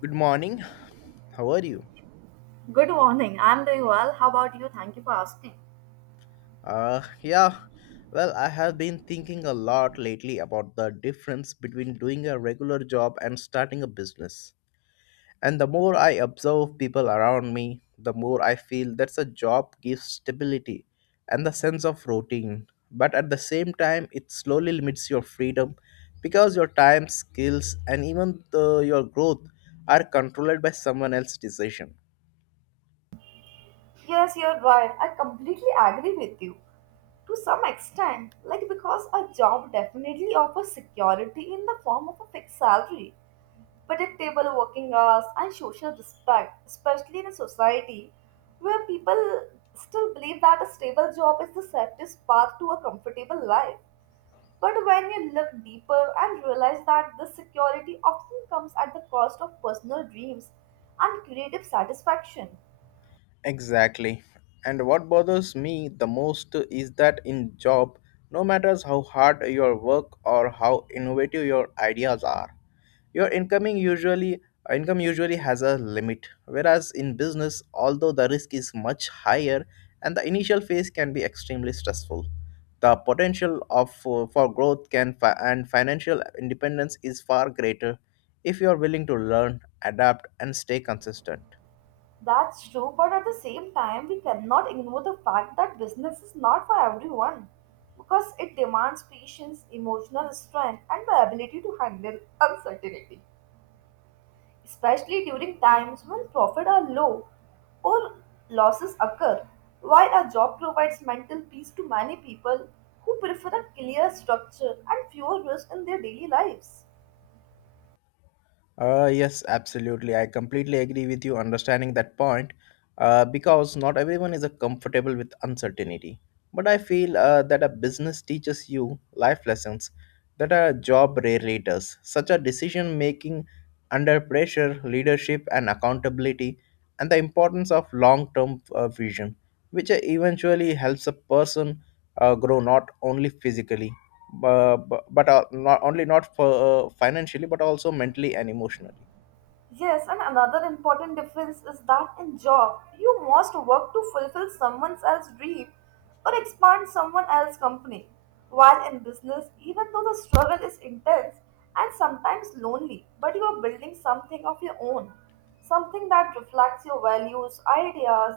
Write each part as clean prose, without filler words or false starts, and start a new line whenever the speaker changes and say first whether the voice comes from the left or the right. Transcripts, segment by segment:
left: Good morning. How are you?
right: Good morning. I'm doing well. How about you? Thank you for asking.
left: Yeah. Well, I have been thinking a lot lately about the difference between doing a regular job and starting a business. And the more I observe people around me, the more I feel that a job gives stability and the sense of routine. But at the same time, it slowly limits your freedom because your time, skills, and even your growth are controlled by someone else's decision.
right: Yes, you're right. I completely agree with you to some extent, like because a job definitely offers security in the form of a fixed salary, predictable working hours, and social respect, especially in a society where people still believe that a stable job is the safest path to a comfortable life. But when you look deeper and realize that this security often comes at the cost of personal dreams and creative satisfaction.
left: Exactly. And what bothers me the most is that in job, no matters how hard your work or how innovative your ideas are, your incoming usually income usually has a limit. Whereas in business, although the risk is much higher and the initial phase can be extremely stressful, the potential for growth and financial independence is far greater if you are willing to learn, adapt and stay consistent.
right: That's true, but at the same time, we cannot ignore the fact that business is not for everyone because it demands patience, emotional strength, and the ability to handle uncertainty, especially during times when profits are low or losses occur, while a job provides mental peace to many people who prefer a clear structure and fewer risks in their daily lives.
left: Yes, absolutely. I completely agree with you understanding that point, because not everyone is comfortable with uncertainty. But I feel that a business teaches you life lessons that a job rarely does, such as decision making under pressure, leadership, and accountability, and the importance of long term vision, which eventually helps a person grow not only physically bu- bu- but not only not for financially but also mentally and emotionally.
right: Yes, and another important difference is that in job, you must work to fulfill someone else's dream or expand someone else's company, while in business, even though the struggle is intense and sometimes lonely, but you are building something of your own, something that reflects your values, ideas,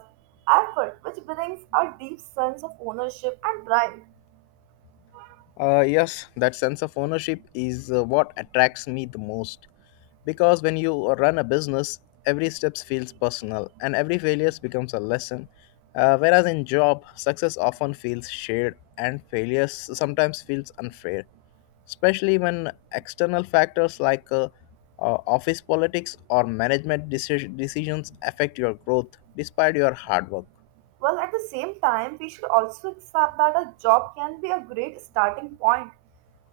right: effort, which brings a deep sense of ownership and pride.
left: Yes, that sense of ownership is what attracts me the most because when you run a business every step feels personal and every failure becomes a lesson, whereas in job success often feels shared and failures sometimes feels unfair, especially when external factors like office politics or management decisions affect your growth despite your hard work.
right: Well, at the same time, we should also accept that a job can be a great starting point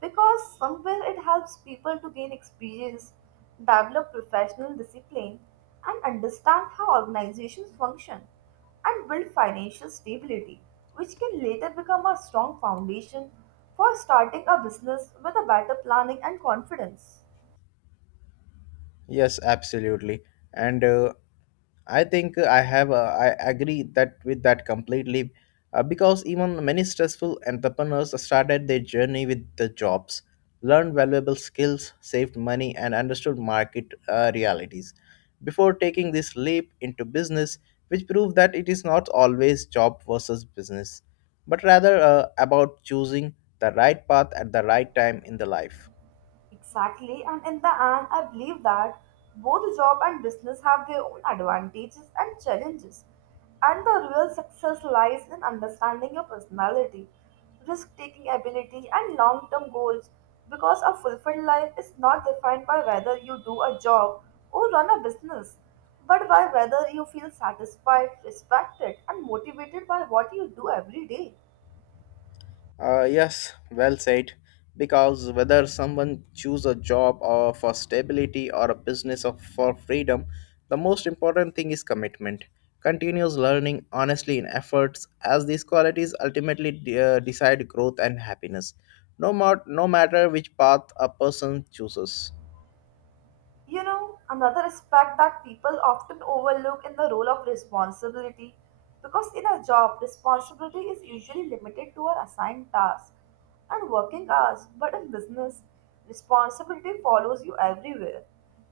right: because somewhere it helps people to gain experience, develop professional discipline, and understand how organizations function and build financial stability, which can later become a strong foundation for starting a business with a better planning and confidence.
left: Yes, absolutely. And I think I agree that with that completely, because even many stressful entrepreneurs started their journey with the jobs, learned valuable skills, saved money, and understood market realities before taking this leap into business, which proved that it is not always job versus business, but rather about choosing the right path at the right time in the life.
right: Exactly, and in the end, I believe that both job and business have their own advantages and challenges. And the real success lies in understanding your personality, risk taking ability, and long term goals because a fulfilled life is not defined by whether you do a job or run a business, but by whether you feel satisfied, respected, and motivated by what you do every day.
left: Yes, well said. Because whether someone choose a job or for stability or a business or for freedom, the most important thing is commitment. Continuous learning, honestly in efforts, as these qualities ultimately decide growth and happiness. No matter which path a person chooses.
right: You know, another aspect that people often overlook in the role of responsibility because in a job, responsibility is usually limited to our assigned tasks and working hours, but in business, responsibility follows you everywhere,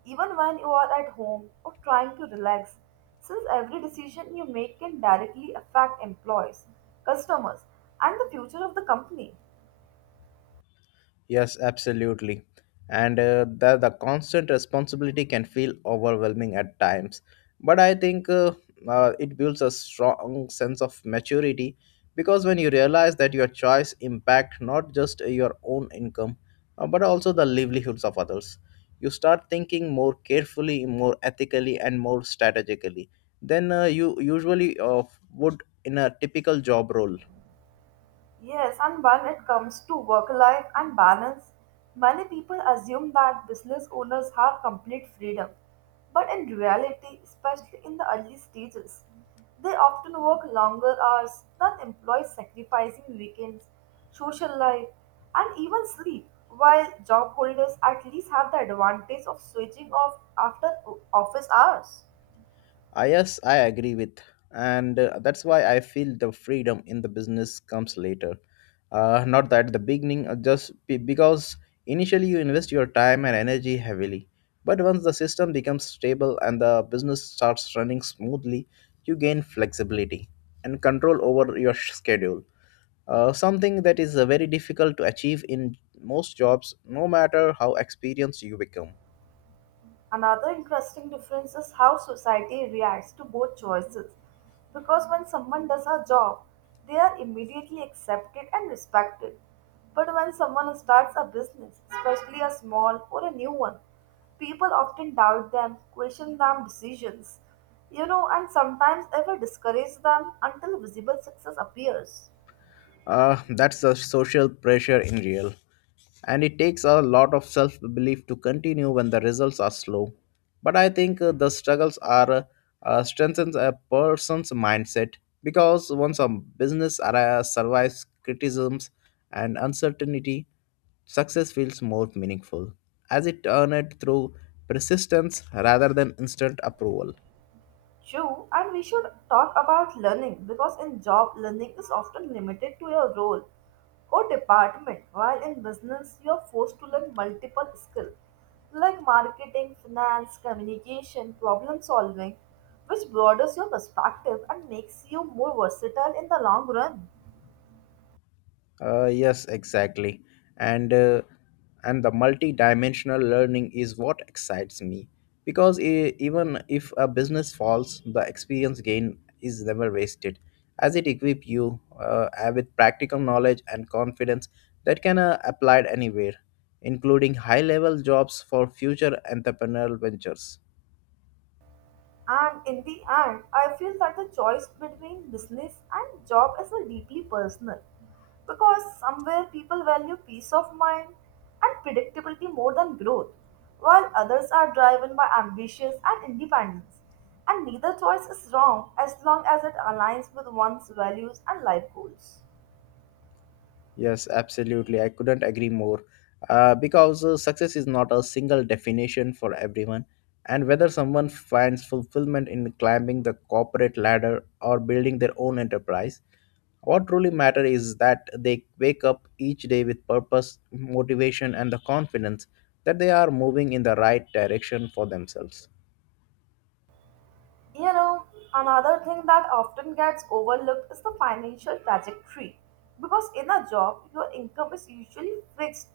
right: even when you are at home or trying to relax, since every decision you make can directly affect employees, customers, and the future of the company.
left: Yes, absolutely. And the constant responsibility can feel overwhelming at times. But I think, it builds a strong sense of maturity because when you realize that your choice impact not just your own income, but also the livelihoods of others, you start thinking more carefully, more ethically, and more strategically than you usually would in a typical job role.
right: Yes, and when it comes to work life and balance, many people assume that business owners have complete freedom. But in reality, especially in the early stages, they often work longer hours than employees, sacrificing weekends, social life, and even sleep, while job holders at least have the advantage of switching off after office hours.
left: Yes, I agree with, and that's why I feel the freedom in the business comes later, not at the beginning. Just because initially you invest your time and energy heavily, but once the system becomes stable and the business starts running smoothly, you gain flexibility and control over your schedule. Something that is very difficult to achieve in most jobs, no matter how experienced you become.
right: Another interesting difference is how society reacts to both choices, because when someone does a job, they are immediately accepted and respected. But when someone starts a business, especially a small or a new one, people often doubt them, question them decisions, you know, and sometimes even discourage them until visible success appears.
left: That's the social pressure in real. And it takes a lot of self belief to continue when the results are slow. But I think, the struggles are, strengthens a person's mindset because once a business survives criticisms and uncertainty, success feels more meaningful as it earned through persistence rather than instant approval.
right: True, and we should talk about learning because in job, learning is often limited to your role or department, while in business, you are forced to learn multiple skills like marketing, finance, communication, problem solving, which broadens your perspective and makes you more versatile in the long run.
left: Yes, exactly. And uh, and the multi-dimensional learning is what excites me because even if a business falls, the experience gain is never wasted, as it equip you with practical knowledge and confidence that can applied anywhere, including high-level jobs for future entrepreneurial ventures.
right: And in the end, I feel that the choice between business and job is a deeply personal because somewhere people value peace of mind and predictability more than growth, while others are driven by ambitions and independence. And neither choice is wrong as long as it aligns with one's values and life goals.
left: Yes, absolutely. I couldn't agree more. Because success is not a single definition for everyone. And whether someone finds fulfillment in climbing the corporate ladder or building their own enterprise, what truly matters is that they wake up each day with purpose, motivation, and the confidence that they are moving in the right direction for themselves.
right: You know, another thing that often gets overlooked is the financial trajectory, because in a job, your income is usually fixed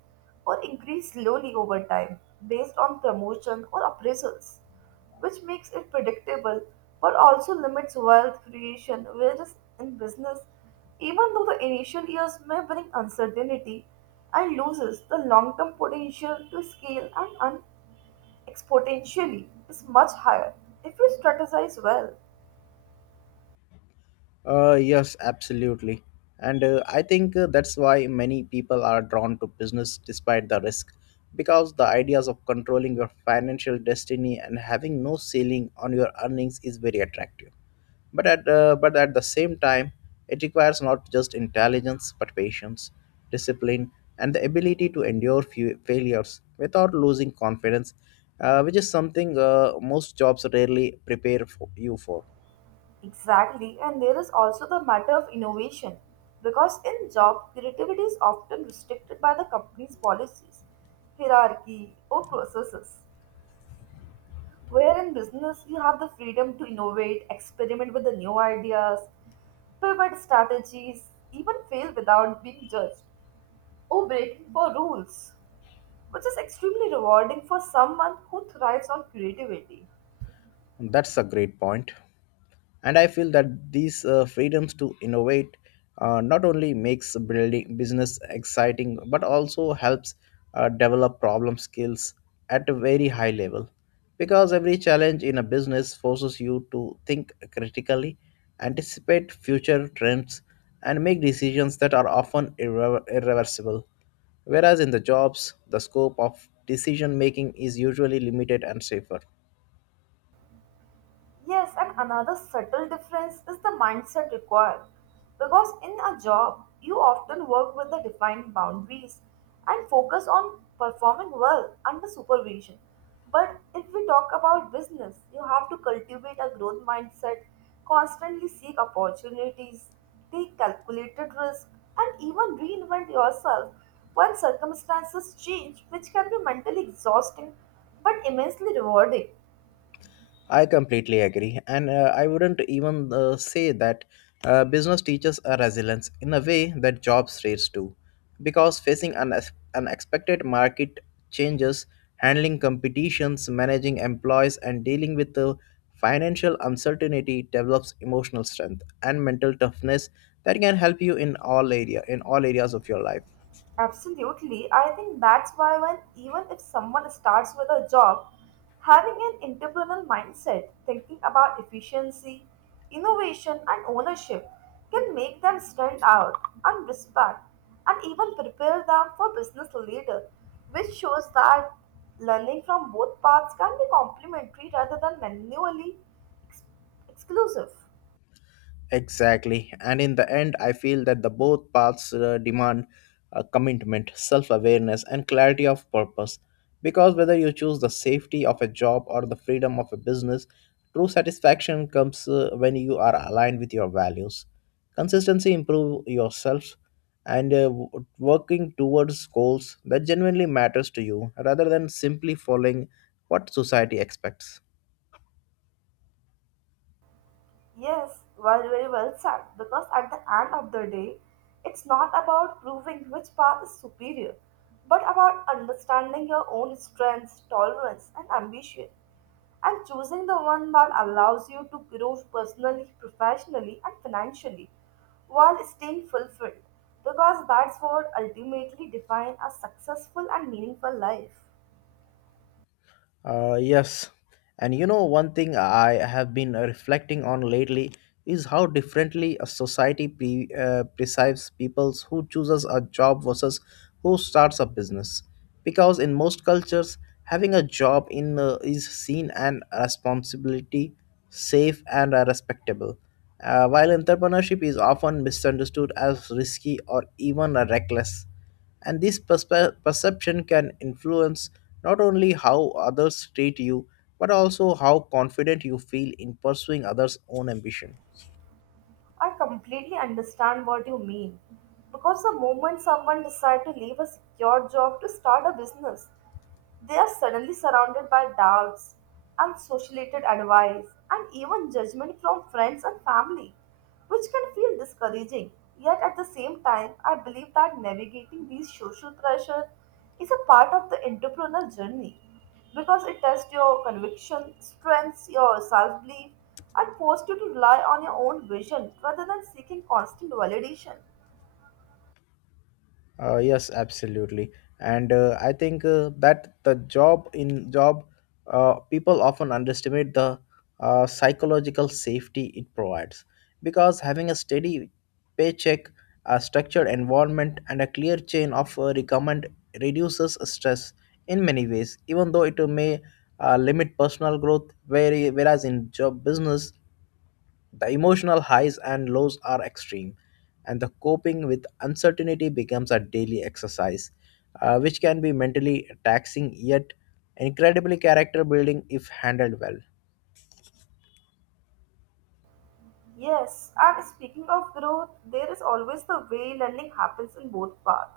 right: or increased slowly over time based on promotion or appraisals, which makes it predictable but also limits wealth creation, whereas in business, even though the initial years may bring uncertainty and loses, the long term potential to scale and exponentially is much higher if you strategize well.
left: Yes, absolutely. And I think, that's why many people are drawn to business despite the risk, because the ideas of controlling your financial destiny and having no ceiling on your earnings is very attractive. But at the same time, it requires not just intelligence but patience, discipline, and the ability to endure few failures without losing confidence, which is something most jobs rarely prepare for you for.
right: Exactly, and there is also the matter of innovation because in job, creativity is often restricted by the company's policies, hierarchy, or processes, where in business, you have the freedom to innovate, experiment with the new ideas, pivot strategies, even fail without being judged or breaking for rules, which is extremely rewarding for someone who thrives on creativity.
left: That's a great point. And I feel that these freedoms to innovate not only makes building business exciting but also helps develop problem skills at a very high level because every challenge in a business forces you to think critically, anticipate future trends, and make decisions that are often irreversible, whereas in the jobs the scope of decision making is usually limited and safer.
right: Yes, and another subtle difference is the mindset required. Because in a job, you often work with the defined boundaries and focus on performing well under supervision. But if we talk about business, you have to cultivate a growth mindset, constantly seek opportunities, take calculated risk, and even reinvent yourself when circumstances change, which can be mentally exhausting but immensely rewarding.
left: I completely agree, and I wouldn't even say that business teaches a resilience in a way that job rates do, because facing unexpected market changes, handling competitions, managing employees, and dealing with the financial uncertainty develops emotional strength and mental toughness that can help you in all areas of your life.
right: Absolutely. I think that's why when even if someone starts with a job, having an entrepreneurial mindset, thinking about efficiency, innovation and ownership can make them stand out and respect and even prepare them for business leader, which shows that learning from both paths can be complementary rather than manually ex- exclusive.
left: Exactly. And in the end, I feel that the both paths demand a commitment, self awareness, and clarity of purpose. Because whether you choose the safety of a job or the freedom of a business, true satisfaction comes when you are aligned with your values. Consistency improve yourself and working towards goals that genuinely matters to you rather than simply following what society expects.
right: Yes, well, very well said. Because at the end of the day, it's not about proving which path is superior, but about understanding your own strengths, tolerance, and ambition, and choosing the one that allows you to grow personally, professionally, and financially while staying fulfilled, because that's what ultimately defines a successful and meaningful life.
left: Yes. And you know, one thing I have been reflecting on lately is how differently a society perceives people who chooses a job versus who starts a business. Because in most cultures, having a job in is seen an responsibility, safe and respectable. While entrepreneurship is often misunderstood as risky or even reckless. And this perception can influence not only how others treat you, but also how confident you feel in pursuing others' own ambition.
right: I completely understand what you mean, because the moment someone decides to leave a secure job to start a business, they are suddenly surrounded by doubts, unsociated advice, and even judgment from friends and family, which can feel discouraging. Yet at the same time, I believe that navigating these social pressure is a part of the entrepreneurial journey because it tests your conviction, strengths your self belief, and forces you to rely on your own vision rather than seeking constant validation.
left: Yes, absolutely, and I think that the job in job, people often underestimate the psychological safety it provides, because having a steady paycheck, a structured environment, and a clear chain of recommend reduces stress in many ways. Even though it may limit personal growth, very whereas in job business the emotional highs and lows are extreme, and the coping with uncertainty becomes a daily exercise, which can be mentally taxing yet incredibly character building if handled well.
right: Yes, and speaking of growth, there is always the way learning happens in both paths.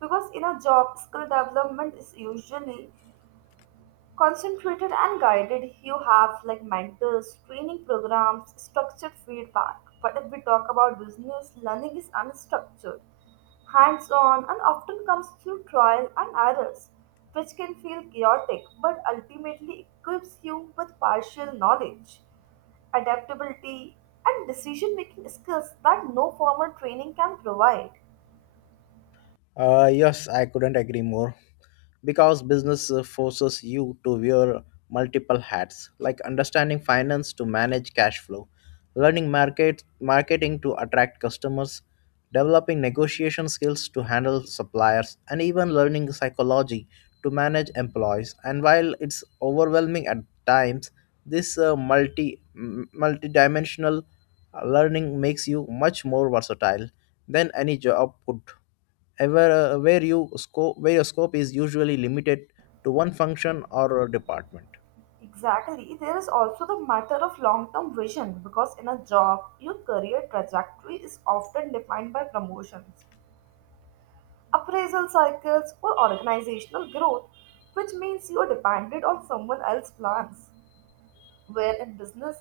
right: Because in a job, skill development is usually concentrated and guided. You have like mentors, training programs, structured feedback. But if we talk about business, learning is unstructured, hands on, and often comes through trial and errors, which can feel chaotic but ultimately equips you with partial knowledge adaptability, and decision making skills that no formal training can provide.
left: Yes, I couldn't agree more. Because business forces you to wear multiple hats like understanding finance to manage cash flow, learning market marketing to attract customers, developing negotiation skills to handle suppliers, and even learning psychology to manage employees. And while it's overwhelming at times, this multi-dimensional learning makes you much more versatile than any job could ever, uh, where your scope is usually limited to one function or a department.
right: Exactly. There is also the matter of long term vision because in a job, your career trajectory is often defined by promotions, appraisal cycles, or organizational growth, which means you are dependent on someone else's plans, where in business,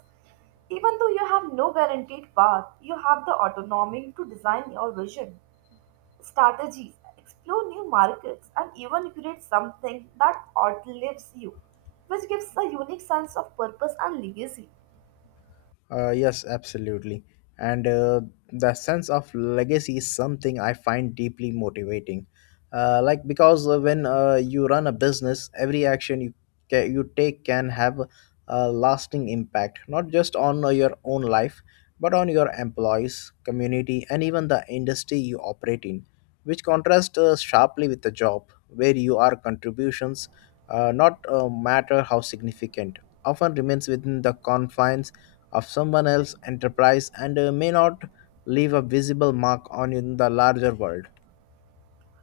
right: even though you have no guaranteed path, you have the autonomy to design your vision, strategies, explore new markets, and even create something that outlives you, which gives a unique sense of purpose and legacy.
left: Yes, absolutely. And the sense of legacy is something I find deeply motivating. Because when you run a business, every action you take can have a lasting impact, not just on your own life, but on your employees, community, and even the industry you operate in, which contrasts sharply with the job, where you are contributions not matter how significant, often remains within the confines of someone else's enterprise and may not leave a visible mark on in the larger world.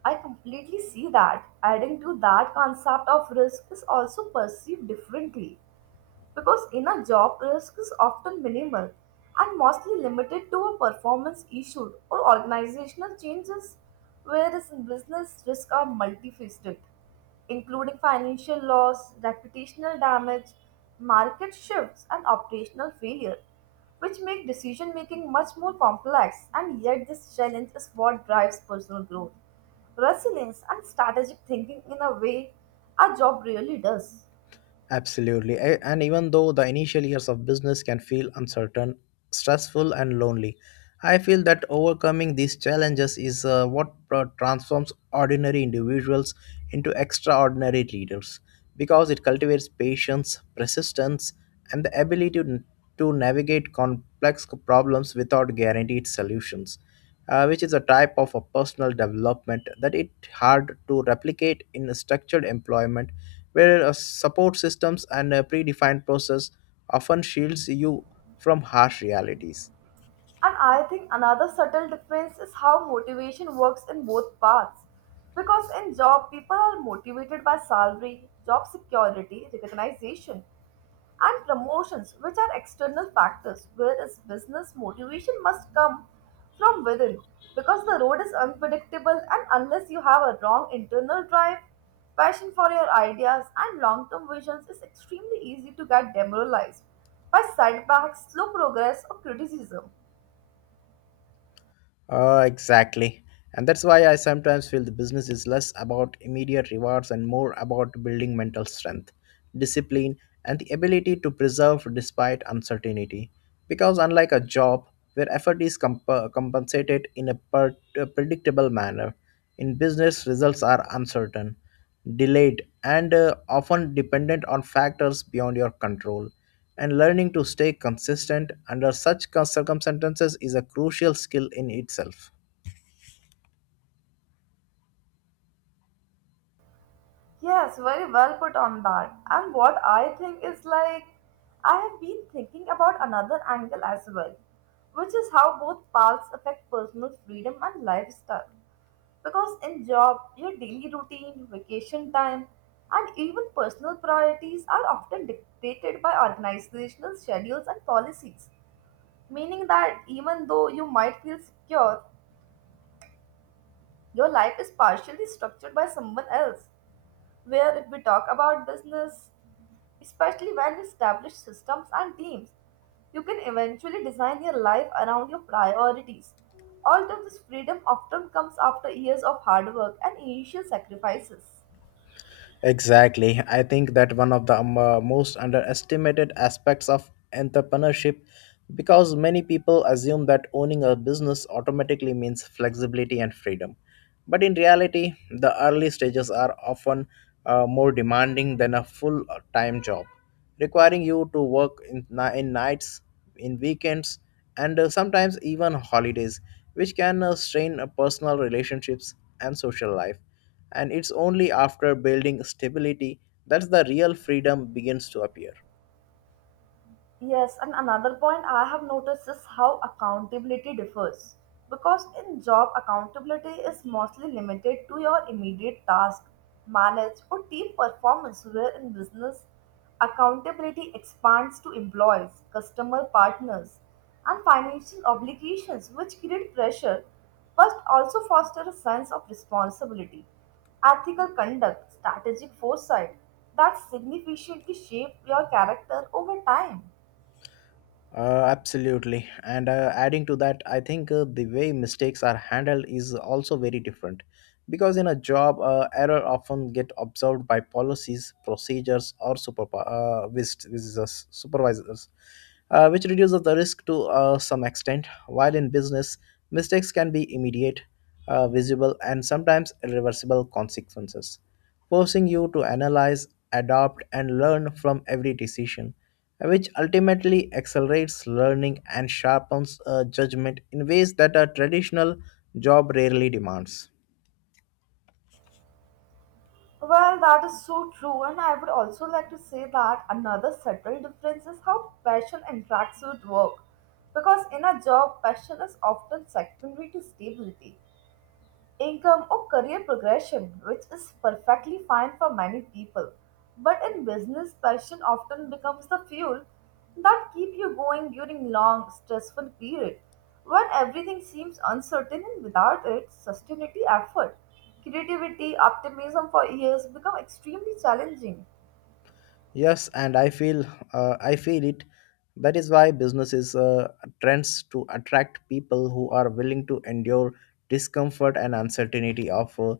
right: I completely see that. Adding to that, concept of risk is also perceived differently because in a job risk is often minimal and mostly limited to a performance issue or organizational changes, whereas in business risks are multifaceted including financial loss reputational damage market shifts and operational failure, which make decision making much more complex, and yet this challenge is what drives personal growth resilience and strategic thinking in a way a job really does.
left: Absolutely. And even though the initial years of business can feel uncertain, stressful, and lonely, I feel that overcoming these challenges is what transforms ordinary individuals into extraordinary leaders because it cultivates patience, persistence, and the ability to navigate complex problems without guaranteed solutions, which is a type of a personal development that it hard to replicate in a structured employment where support systems and a predefined process often shields you from harsh realities.
right: And I think another subtle difference is how motivation works in both paths. Because in job, people are motivated by salary, job security, recognition, and promotions, which are external factors, whereas business motivation must come from within because the road is unpredictable, and unless you have a wrong internal drive, passion for your ideas and long-term visions, it's extremely easy to get demoralized by setbacks, slow progress or criticism.
left: Exactly. And that's why I sometimes feel the business is less about immediate rewards and more about building mental strength, discipline, and the ability to preserve despite uncertainty. Because unlike a job where effort is compensated in a predictable manner, in business results are uncertain, delayed, and often dependent on factors beyond your control, and learning to stay consistent under such circumstances is a crucial skill in itself.
right: Yes, very well put on that. And what I think is like, I have been thinking about another angle as well, which is how both paths affect personal freedom and lifestyle. Because in job, your daily routine, vacation time, and even personal priorities are often dictated by organizational schedules and policies, meaning that even though you might feel secure, your life is partially structured by someone else. Where if we talk about business, especially when established systems and teams, you can eventually design your life around your priorities. All of this freedom often comes after years of hard work and initial sacrifices.
left: Exactly. I think that one of the most underestimated aspects of entrepreneurship, because many people assume that owning a business automatically means flexibility and freedom. But in reality, the early stages are often more demanding than a full time job, requiring you to work in, in nights, in weekends, and sometimes even holidays, which can strain personal relationships and social life, and it's only after building stability that the real freedom begins to appear.
right: Yes, and another point I have noticed is how accountability differs. Because in job, accountability is mostly limited to your immediate task, manage, or team performance, where in business, accountability expands to employees, customer partners, and financial obligations, which create pressure but also foster a sense of responsibility, ethical conduct, strategic foresight that significantly shape your character over time.
left: Absolutely. And adding to that, I think the way mistakes are handled is also very different. Because in a job, error often get observed by policies, procedures, or supervisors, which reduces the risk to some extent. While in business, mistakes can be immediate, visible, and sometimes irreversible consequences, forcing you to analyze, adapt, and learn from every decision, which ultimately accelerates learning and sharpens judgment in ways that a traditional job rarely demands.
right: Well, that is so true, and I would also like to say that another subtle difference is how passion interacts with work. Because in a job, passion is often secondary to stability, income or career progression, which is perfectly fine for many people. But in business, passion often becomes the fuel that keep you going during long, stressful period when everything seems uncertain, and without it, sustainability effort, creativity, optimism for years become extremely challenging.
left: Yes, and I feel I feel it. That is why businesses trends to attract people who are willing to endure discomfort and uncertainty of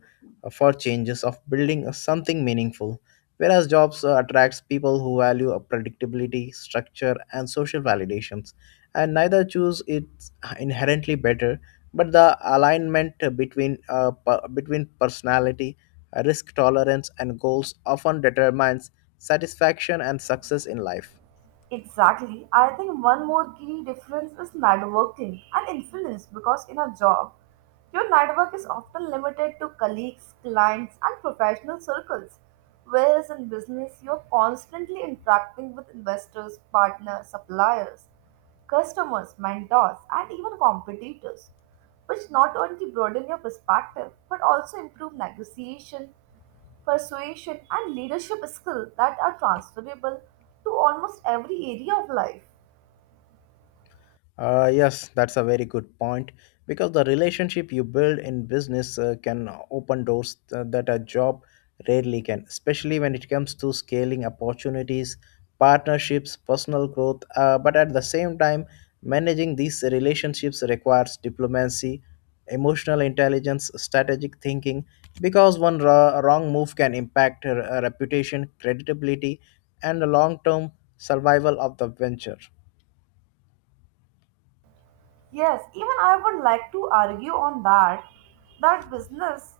left: for changes of building something meaningful. Whereas jobs attracts people who value a predictability, structure, and social validations, and neither choose it inherently better, but the alignment between between personality, risk tolerance and goals often determines satisfaction and success in life.
right: Exactly. I think one more key difference is networking and influence because in a job, your network is often limited to colleagues, clients, and professional circles. Whereas in business, you're constantly interacting with investors, partners, suppliers, customers, mentors, and even competitors, which not only broaden your perspective but also improve negotiation persuasion, and leadership skills that are transferable to almost every area of life.
left: Yes, that's a very good point because the relationship you build in business can open doors that a job rarely can, especially when it comes to scaling opportunities, partnerships, personal growth. But at the same time, managing these relationships requires diplomacy, emotional intelligence, strategic thinking, because one wrong move can impact reputation, credibility, and the long term survival of the venture.
right: Yes, even I would like to argue on that business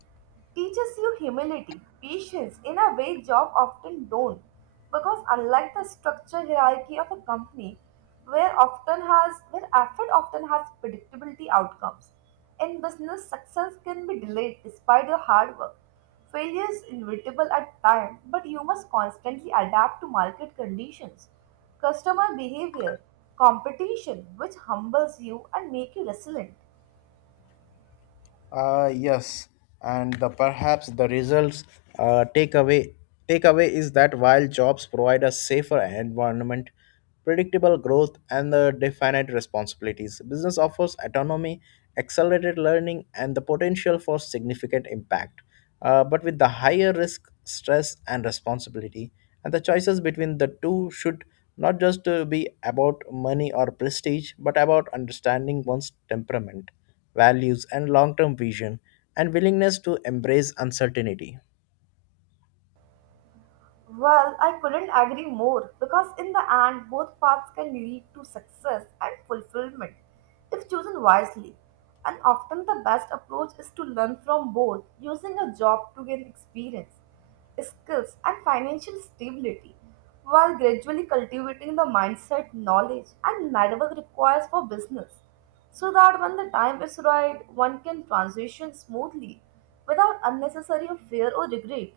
right: teaches you humility, patience in a way job often don't. Because unlike the structured hierarchy of a company, where effort often has predictability outcomes, in business success can be delayed despite your hard work. Failure is inevitable at time, but you must constantly adapt to market conditions customer behavior, competition, which humbles you and make you resilient.
left: Yes, and the perhaps the results uh, takeaway takeaway is that while jobs provide a safer environment, predictable growth, and the definite responsibilities, business offers autonomy, accelerated learning, and the potential for significant impact, but with the higher risk, stress, and responsibility. And the choices between the two should not just be about money or prestige, but about understanding one's temperament, values, and long term vision, and willingness to embrace uncertainty.
right: Well, I couldn't agree more because in the end, both paths can lead to success and fulfillment if chosen wisely. And often, the best approach is to learn from both, using a job to gain experience, skills, and financial stability, while gradually cultivating the mindset, knowledge, and network required for business, so that when the time is right, one can transition smoothly without unnecessary fear or regret.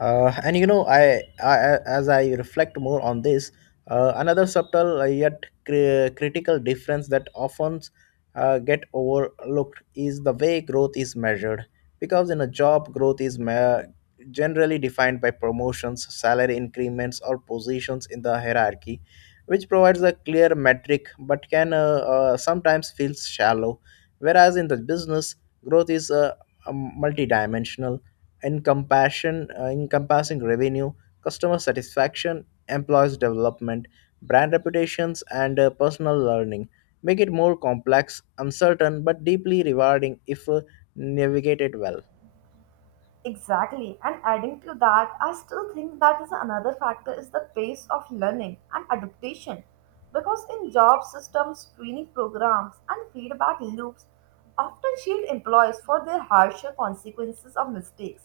left: And you know, I as I reflect more on this, another subtle yet critical difference that often get overlooked is the way growth is measured. Because in a job, growth is generally defined by promotions, salary increments, or positions in the hierarchy, which provides a clear metric but can sometimes feel shallow. Whereas in the business, growth is multi-dimensional in encompassing revenue, customer satisfaction, employees development, brand reputations, and personal learning. Make it more complex, uncertain, but deeply rewarding if navigated well.
right: Exactly. And adding to that, I still think that is another factor is the pace of learning and adaptation. Because in job systems, training programs, and feedback loops often shield employees for their harsher consequences of mistakes,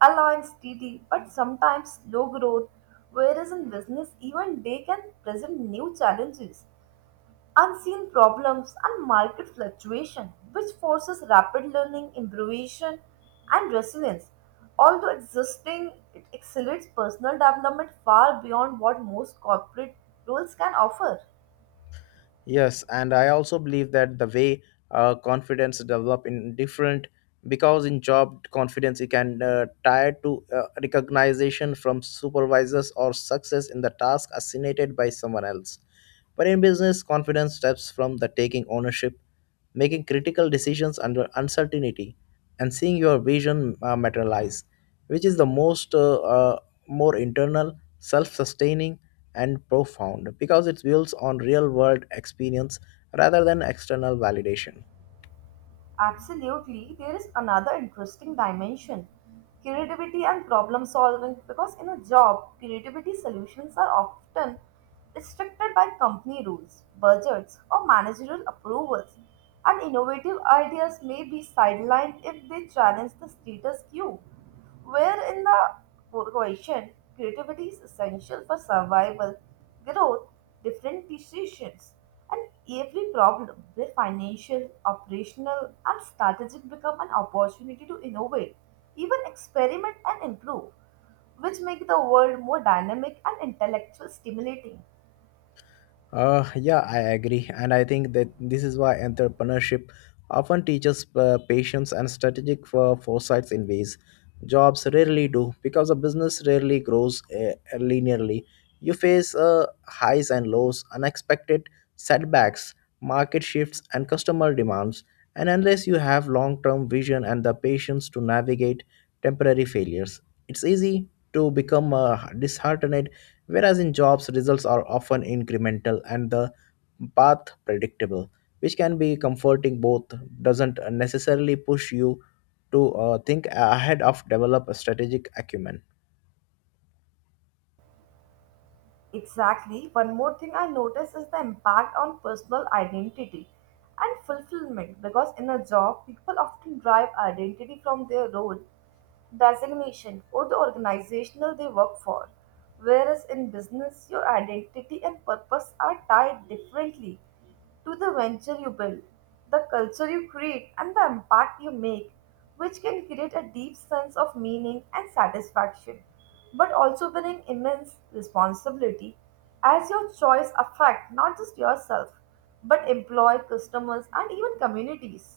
right: allowing steady but sometimes slow growth, whereas in business, even they can present new challenges unseen problems and market fluctuation which forces rapid learning improvisation and resilience although existing it accelerates personal development far beyond what most corporate roles can offer.
left: Yes, and I also believe that the way confidence develop in different, because in job confidence you can tie to recognition from supervisors or success in the task assigned by someone else. But in business, confidence steps from the taking ownership, making critical decisions under uncertainty, and seeing your vision materialize, which is the most more internal, self-sustaining, and profound because it builds on real-world experience rather than external validation.
right: Absolutely, there is another interesting dimension creativity and problem solving because in a job, creativity solutions are often restricted by company rules, budgets, or managerial approvals, and innovative ideas may be sidelined if they challenge the status quo. Where in the question, creativity is essential for survival, growth, different decisions and every problem, their financial, operational, and strategic, become an opportunity to innovate, even experiment and improve, which make the world more dynamic and intellectual stimulating.
left: Yeah, I agree. And I think that this is why entrepreneurship often teaches patience and strategic for foresights in ways jobs rarely do, because a business rarely grows linearly. You face highs and lows, unexpected setbacks, market shifts, and customer demands. And unless you have long term vision and the patience to navigate temporary failures, it's easy to become disheartened. Whereas in jobs, results are often incremental and the path predictable, which can be comforting, both doesn't necessarily push you to think ahead of develop a strategic acumen.
right: Exactly, one more thing I notice is the impact on personal identity and fulfillment because in a job, people often derive identity from their role designation, or the organizational they work for. Whereas in business, your identity and purpose are tied differently to the venture you build, the culture you create, and the impact you make, which can create a deep sense of meaning and satisfaction, but also bring immense responsibility as your choice affect not just yourself, but employ customers and even communities.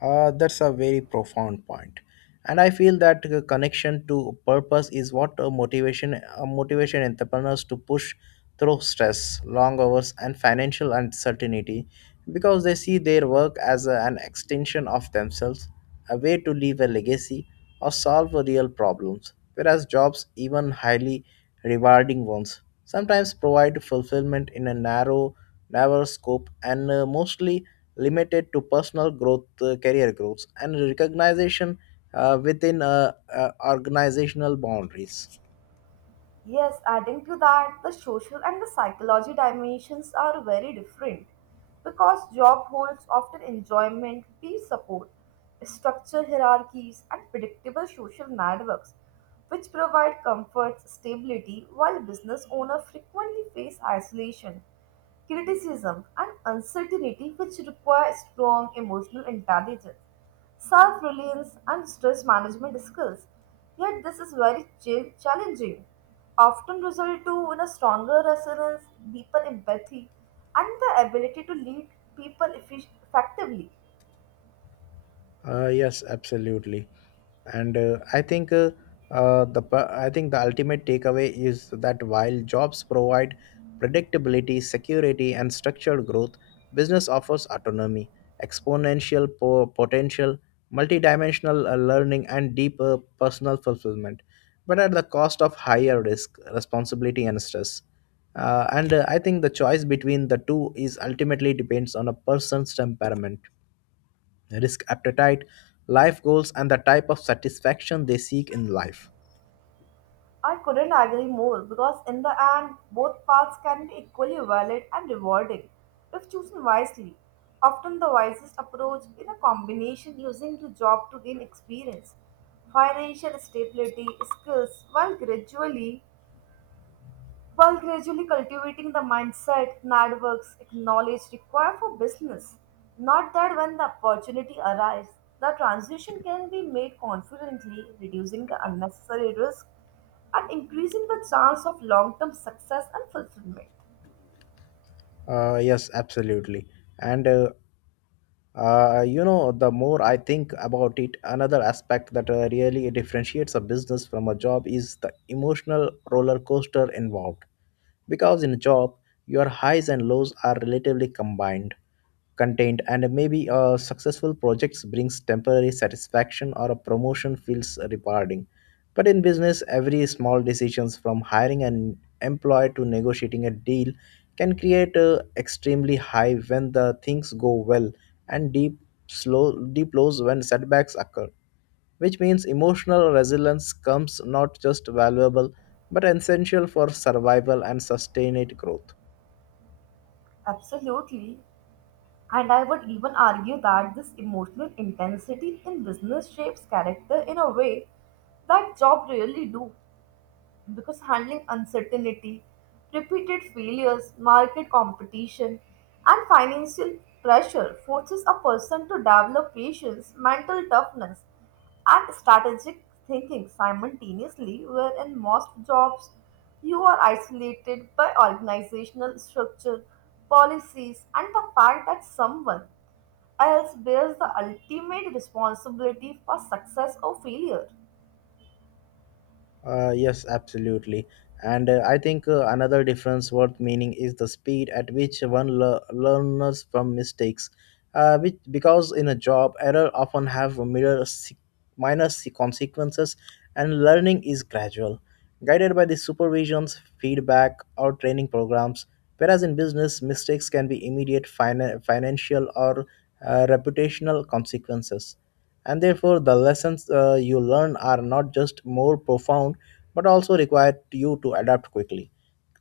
left: That's a very profound point, and I feel that the connection to purpose is what a motivation entrepreneurs to push through stress, long hours, and financial uncertainty, because they see their work as an extension of themselves, a way to leave a legacy or solve real problems. Whereas jobs, even highly rewarding ones, sometimes provide fulfillment in a narrow scope and mostly limited to personal growth, career growth, and recognition within organizational boundaries.
right: Yes, adding to that, the social and the psychology dimensions are very different because job holds often enjoyment, peer support, structured hierarchies, and predictable social networks, which provide comfort, stability, while business owners frequently face isolation criticism, and uncertainty, which require strong emotional intelligence, self reliance, and stress management skills. Yet, this is very challenging, often result to in a stronger resilience, deeper empathy, and the ability to lead people effectively.
left: Yes, absolutely. And I think the ultimate takeaway is that while jobs provide predictability, security, and structured growth, business offers autonomy, exponential potential, multidimensional learning, and deeper personal fulfillment, but at the cost of higher risk, responsibility, and stress. And I think the choice between the two is ultimately depends on a person's temperament, risk appetite, life goals, and the type of satisfaction they seek in life.
right: I couldn't agree more because, in the end, both paths can be equally valid and rewarding if chosen wisely. Often, the wisest approach is a combination using the job to gain experience, financial stability, skills, while gradually cultivating the mindset networks and knowledge required for business, not that when the opportunity arises, the transition can be made confidently, reducing the unnecessary risk and increasing the chance of long term success and fulfillment.
left: Yes, absolutely. And you know, the more I think about it, another aspect that really differentiates a business from a job is the emotional roller coaster involved. Because in a job, your highs and lows are relatively combined, contained, and maybe a successful project brings temporary satisfaction or a promotion feels rewarding. But in business, every small decisions from hiring an employee to negotiating a deal can create a extremely high when the things go well and slow deep lows when setbacks occur, which means emotional resilience comes not just valuable but essential for survival and sustained growth.
right: Absolutely. And I would even argue that this emotional intensity in business shapes character in a way that job really do. Because handling uncertainty, repeated failures, market competition, and financial pressure forces a person to develop patience, mental toughness, and strategic thinking simultaneously, where in most jobs you are isolated by organizational structure, policies, and the fact that someone else bears the ultimate responsibility for success or failure.
left: Yes, absolutely. And I think another difference worth meaning is the speed at which one learns from mistakes. Because in a job, error often have minor, consequences, and learning is gradual, guided by the supervisions, feedback, or training programs. Whereas in business, mistakes can be immediate financial or reputational consequences, and therefore the lessons you learn are not just more profound but also require you to adapt quickly,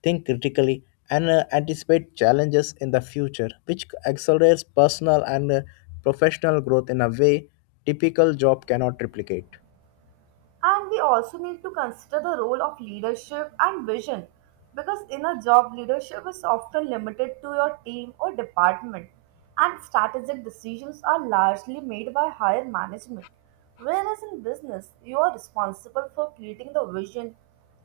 left: think critically, and anticipate challenges in the future, which accelerates personal and professional growth in a way typical job cannot replicate.
right: And we also need to consider the role of leadership and vision because in a job, leadership is often limited to your team or department, and strategic decisions are largely made by higher management. Whereas in business, you are responsible for creating the vision,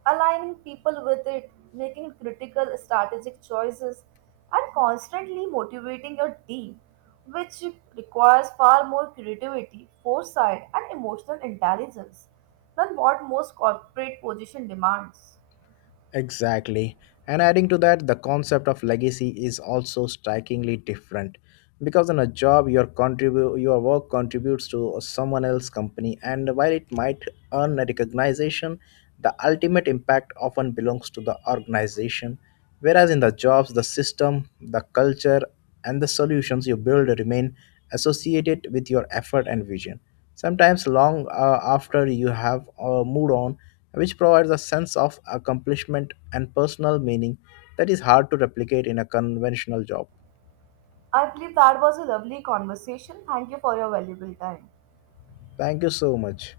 right: aligning people with it, making critical strategic choices, and constantly motivating your team, which requires far more creativity, foresight, and emotional intelligence than what most corporate position demands.
left: Exactly. And adding to that, the concept of legacy is also strikingly different. Because on a job, your work contributes to someone else's company, and while it might earn recognition, the ultimate impact often belongs to the organization. Whereas in the jobs, the system, the culture, and the solutions you build remain associated with your effort and vision, sometimes long after you have moved on, which provides a sense of accomplishment and personal meaning that is hard to replicate in a conventional job.
right: I believe that was a lovely conversation. Thank you for your valuable time.
left: Thank you so much.